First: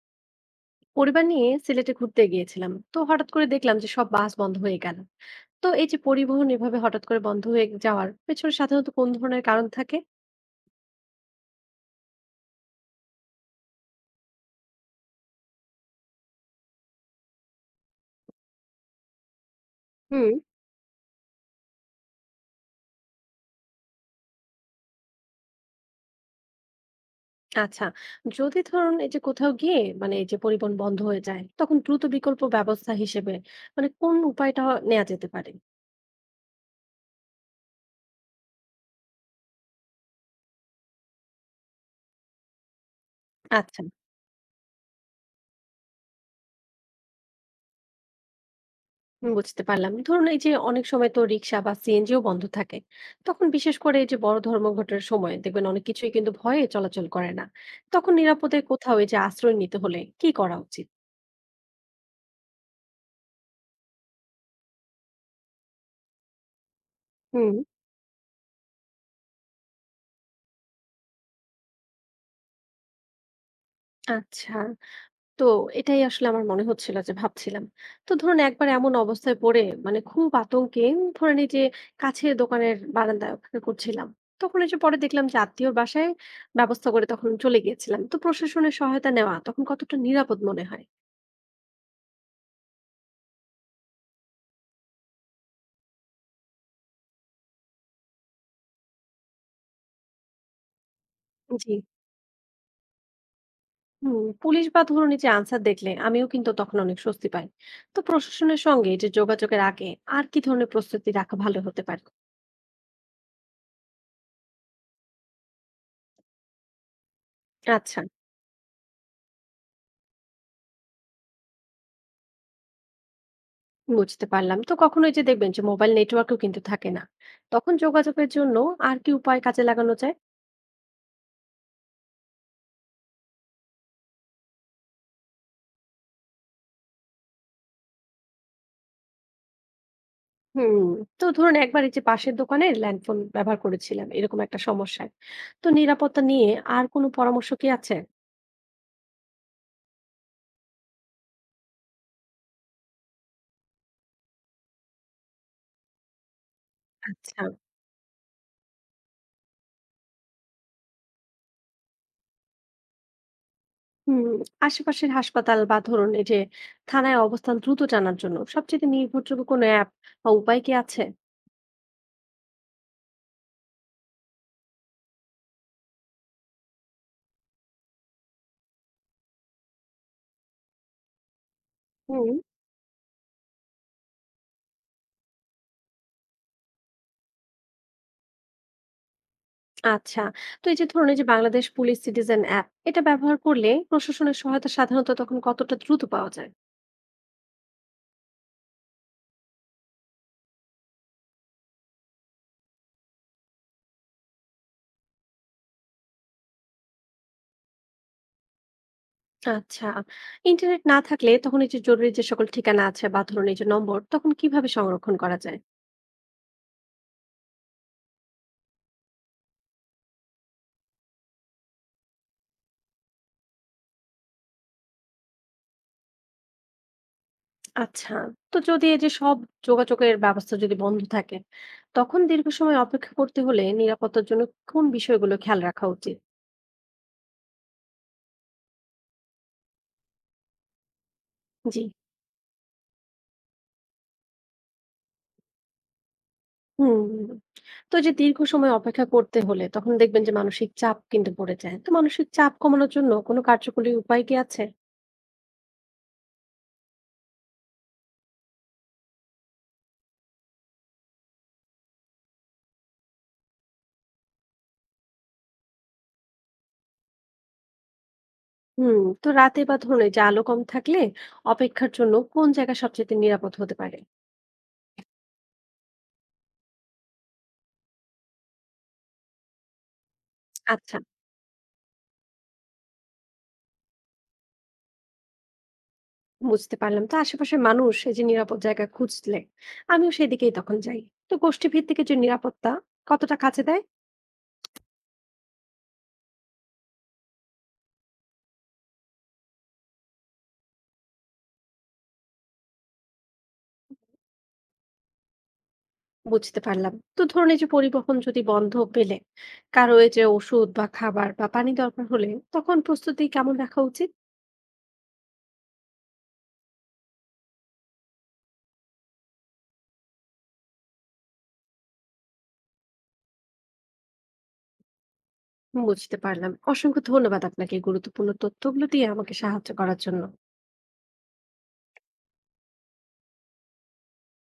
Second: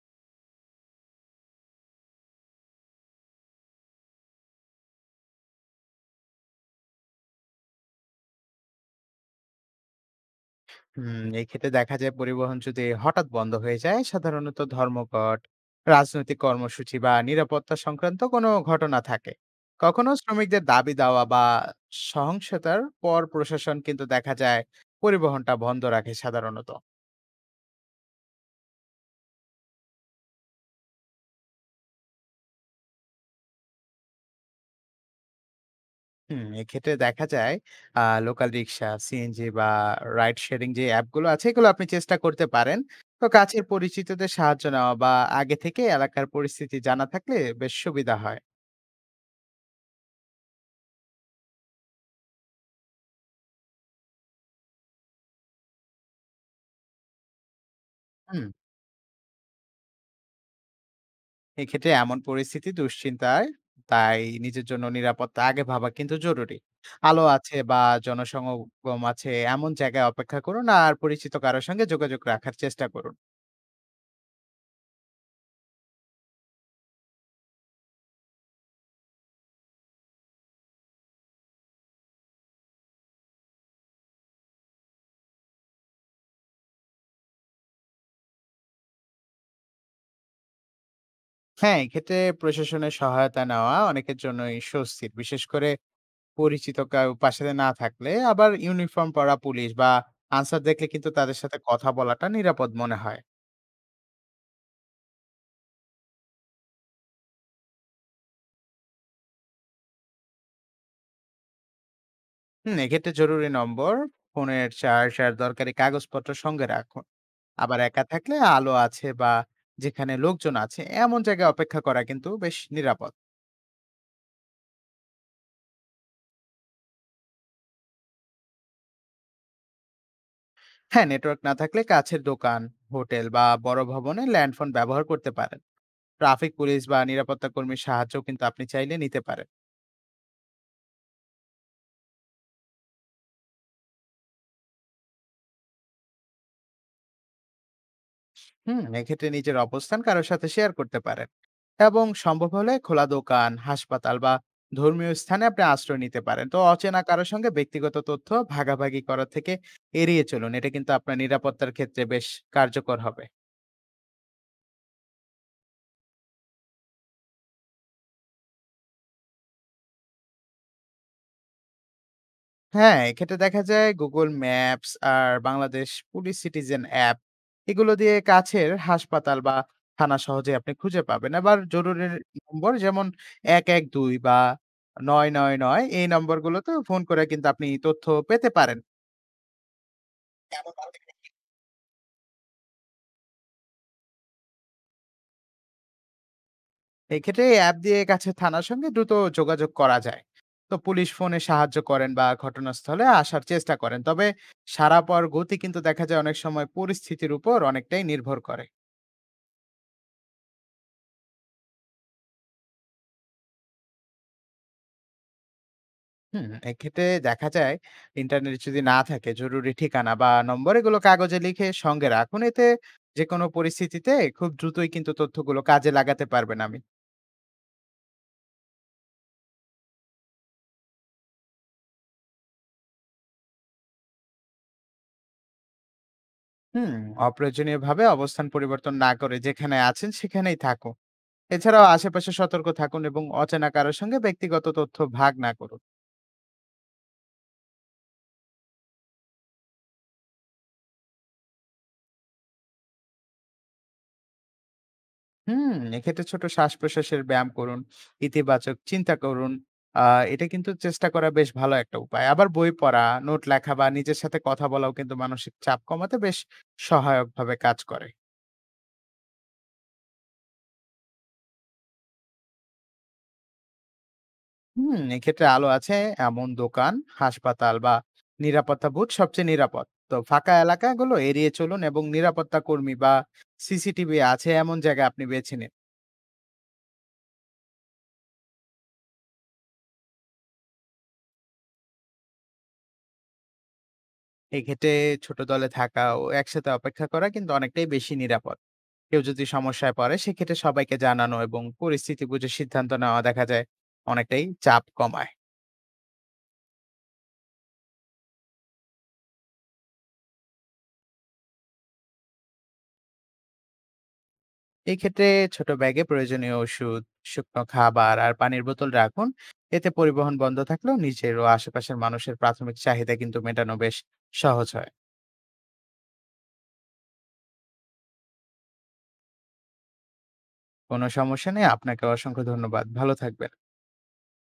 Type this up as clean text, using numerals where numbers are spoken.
পরিবার নিয়ে সিলেটে ঘুরতে গিয়েছিলাম তো হঠাৎ করে দেখলাম যে সব বাস বন্ধ হয়ে গেল। তো এই যে পরিবহন এভাবে হঠাৎ করে বন্ধ হয়ে যাওয়ার পেছনে সাধারণত কোন ধরনের কারণ থাকে? হুম, এক্ষেত্রে দেখা যায় পরিবহন যদি হঠাৎ বন্ধ হয়ে যায় সাধারণত ধর্মঘট, রাজনৈতিক কর্মসূচি বা নিরাপত্তা সংক্রান্ত কোনো ঘটনা থাকে। কখনো হুম। শ্রমিকদের দাবি দেওয়া বা সহিংসতার পর প্রশাসন কিন্তু দেখা যায় পরিবহনটা বন্ধ রাখে সাধারণত। আচ্ছা, যদি ধরুন এই যে কোথাও গিয়ে মানে এই যে পরিবহন বন্ধ হয়ে যায় তখন দ্রুত বিকল্প ব্যবস্থা হিসেবে মানে কোন উপায়টা নেওয়া যেতে পারে? হুম, এক্ষেত্রে দেখা যায় লোকাল রিক্সা, সিএনজি বা রাইড শেয়ারিং যে অ্যাপগুলো আছে এগুলো আপনি চেষ্টা করতে পারেন। তো কাছের আচ্ছা, পরিচিতদের সাহায্য নেওয়া বা আগে থেকে এলাকার পরিস্থিতি জানা থাকলে বেশ সুবিধা হয়। বুঝতে পারলাম। ধরুন এই যে অনেক সময় তো রিক্সা বা সিএনজিও বন্ধ থাকে। তখন বিশেষ করে এই যে বড় ধর্মঘটের সময় দেখবেন অনেক কিছুই কিন্তু ভয়ে চলাচল করে না। তখন হুম, নিরাপদে কোথাও এই যে আশ্রয় নিতে হলে কি করা উচিত? এক্ষেত্রে এমন পরিস্থিতি দুশ্চিন্তায়, তাই নিজের জন্য নিরাপত্তা আগে ভাবা কিন্তু জরুরি। আলো হুম। আছে বা জনসমাগম আছে এমন জায়গায় অপেক্ষা করুন আর পরিচিত কারোর সঙ্গে যোগাযোগ রাখার চেষ্টা করুন। আচ্ছা। তো এটাই আসলে আমার মনে হচ্ছিল যে ভাবছিলাম। তো ধরুন একবার এমন অবস্থায় পড়ে মানে খুব আতঙ্কে ধরেন এই যে কাছের দোকানের বারান্দায় অপেক্ষা করছিলাম। তখন এই যে পরে দেখলাম যে আত্মীয়র বাসায় ব্যবস্থা করে তখন চলে গিয়েছিলাম। তো প্রশাসনের সহায়তা নেওয়া তখন কতটা নিরাপদ মনে হয়? হ্যাঁ, এক্ষেত্রে প্রশাসনের সহায়তা নেওয়া অনেকের জন্যই স্বস্তির। বিশেষ করে পরিচিত কেউ পাশে না থাকলে, আবার ইউনিফর্ম পরা পুলিশ বা আনসার দেখলে কিন্তু তাদের সাথে জি। কথা বলাটা নিরাপদ মনে হয়। হুম, পুলিশ বা ধরুন এই যে আনসার দেখলে আমিও কিন্তু তখন অনেক স্বস্তি পাই। তো প্রশাসনের সঙ্গে এই যে যোগাযোগের আগে আর কি ধরনের প্রস্তুতি রাখা ভালো হতে পারে? হুম, এক্ষেত্রে জরুরি নম্বর, ফোনের চার্জ আর দরকারি কাগজপত্র সঙ্গে রাখুন। আবার আচ্ছা, একা থাকলে আলো আছে বা যেখানে লোকজন আছে এমন জায়গায় অপেক্ষা করা কিন্তু বেশ নিরাপদ। বুঝতে পারলাম। তো কখনো এই যে দেখবেন যে মোবাইল নেটওয়ার্কও কিন্তু থাকে না, তখন যোগাযোগের জন্য আর কি উপায় কাজে লাগানো যায়? হ্যাঁ, নেটওয়ার্ক না থাকলে কাছের দোকান, হোটেল বা বড় ভবনে ল্যান্ডফোন ব্যবহার করতে পারেন। ট্রাফিক পুলিশ বা নিরাপত্তা কর্মীর সাহায্য কিন্তু আপনি চাইলে নিতে পারেন। হুম। তো ধরুন একবার এই যে পাশের দোকানে ল্যান্ডফোন ব্যবহার করেছিলাম এরকম একটা সমস্যায়। তো নিরাপত্তা নিয়ে আর কোনো পরামর্শ কি আছে? হুম, এক্ষেত্রে নিজের অবস্থান কারোর সাথে শেয়ার করতে পারেন, এবং সম্ভব হলে খোলা দোকান, হাসপাতাল বা ধর্মীয় স্থানে আপনি আশ্রয় নিতে পারেন। তো অচেনা কারোর আচ্ছা। সঙ্গে ব্যক্তিগত তথ্য ভাগাভাগি করা থেকে এড়িয়ে চলুন, এটা কিন্তু আপনার নিরাপত্তার ক্ষেত্রে বেশ কার্যকর হবে। হুম, আশেপাশের হাসপাতাল বা ধরুন এই যে থানায় অবস্থান দ্রুত জানার জন্য সবচেয়ে নির্ভরযোগ্য কোনো অ্যাপ বা উপায় কি আছে? হ্যাঁ, এক্ষেত্রে দেখা যায় Google Maps আর বাংলাদেশ পুলিশ সিটিজেন অ্যাপ এগুলো দিয়ে কাছের হাসপাতাল বা থানা সহজে আপনি খুঁজে পাবেন। আবার জরুরি হুম। নম্বর যেমন ১১২ বা ৯৯৯, এই নম্বরগুলোতেও ফোন করে কিন্তু আপনি তথ্য পেতে পারেন। আচ্ছা, তো এই যে ধরুন এই যে বাংলাদেশ পুলিশ সিটিজেন অ্যাপ এটা ব্যবহার করলে প্রশাসনের সহায়তা সাধারণত তখন কতটা দ্রুত পাওয়া যায়? এক্ষেত্রে এই অ্যাপ দিয়ে কাছের থানার সঙ্গে দ্রুত যোগাযোগ করা যায়। তো পুলিশ ফোনে সাহায্য করেন বা ঘটনাস্থলে আসার চেষ্টা করেন। তবে সাড়া পাওয়ার গতি কিন্তু দেখা যায় অনেক সময় পরিস্থিতির উপর অনেকটাই নির্ভর করে। আচ্ছা, ইন্টারনেট না থাকলে তখন এই যে জরুরি যে সকল ঠিকানা আছে বা ধরুন এই যে নম্বর তখন কিভাবে সংরক্ষণ করা যায়? হুম, এক্ষেত্রে দেখা যায় ইন্টারনেট যদি না থাকে জরুরি ঠিকানা বা নম্বর এগুলো কাগজে লিখে সঙ্গে রাখুন, এতে যে কোনো পরিস্থিতিতে খুব দ্রুতই কিন্তু তথ্যগুলো কাজে লাগাতে পারবেন আমি। আচ্ছা, তো যদি এই যে সব যোগাযোগের ব্যবস্থা যদি বন্ধ থাকে তখন দীর্ঘ সময় অপেক্ষা করতে হলে নিরাপত্তার জন্য কোন বিষয়গুলো খেয়াল রাখা উচিত? হুম, অপ্রয়োজনীয় ভাবে অবস্থান পরিবর্তন না করে যেখানে আছেন সেখানেই থাকুন। জি। এছাড়াও আশেপাশে সতর্ক থাকুন এবং অচেনা কারোর সঙ্গে ব্যক্তিগত তথ্য ভাগ না করুন। হুম, তো এই যে দীর্ঘ সময় অপেক্ষা করতে হলে তখন দেখবেন যে মানসিক চাপ কিন্তু পড়ে যায়। তো মানসিক চাপ কমানোর জন্য কোনো কার্যকরী উপায় কি আছে? হুম, এক্ষেত্রে ছোট শ্বাস-প্রশ্বাসের ব্যায়াম করুন, ইতিবাচক চিন্তা করুন। আ এটা কিন্তু চেষ্টা করা বেশ ভালো একটা উপায়। আবার বই পড়া, নোট লেখা বা নিজের সাথে কথা বলাও কিন্তু মানসিক চাপ কমাতে বেশ সহায়কভাবে কাজ করে। হুম। তো রাতে বা ধরুন এই যে আলো কম থাকলে অপেক্ষার জন্য কোন জায়গা সবচাইতে নিরাপদ হতে পারে? হুম, এক্ষেত্রে আলো আছে এমন দোকান, হাসপাতাল বা নিরাপত্তা বুথ সবচেয়ে নিরাপদ। তো ফাঁকা আচ্ছা, এলাকাগুলো এড়িয়ে চলুন এবং নিরাপত্তা কর্মী বা সিসিটিভি আছে এমন জায়গা আপনি বেছে নিন। বুঝতে পারলাম। তো আশেপাশের মানুষ এই যে নিরাপদ জায়গা খুঁজলে আমিও সেদিকেই তখন যাই। তো গোষ্ঠীভিত্তিক এই যে নিরাপত্তা কতটা কাজে দেয়? এক্ষেত্রে ছোট দলে থাকা ও একসাথে অপেক্ষা করা কিন্তু অনেকটাই বেশি নিরাপদ। কেউ যদি সমস্যায় পড়ে সেক্ষেত্রে সবাইকে জানানো এবং পরিস্থিতি বুঝে সিদ্ধান্ত নেওয়া দেখা যায় অনেকটাই চাপ কমায়। বুঝতে পারলাম। তো ধরুন এই যে পরিবহন যদি বন্ধ পেলে কারো এই যে ওষুধ বা খাবার বা পানি দরকার হলে তখন প্রস্তুতি কেমন রাখা উচিত? এই ক্ষেত্রে ছোট ব্যাগে প্রয়োজনীয় ওষুধ, শুকনো খাবার আর পানির বোতল রাখুন। এতে পরিবহন বন্ধ থাকলেও নিজের ও আশেপাশের মানুষের প্রাথমিক চাহিদা কিন্তু মেটানো বেশ সহজ হয়। বুঝতে পারলাম। অসংখ্য ধন্যবাদ আপনাকে এই গুরুত্বপূর্ণ তথ্যগুলো দিয়ে আমাকে সাহায্য করার জন্য। কোনো সমস্যা নেই, আপনাকে অসংখ্য ধন্যবাদ, ভালো থাকবেন।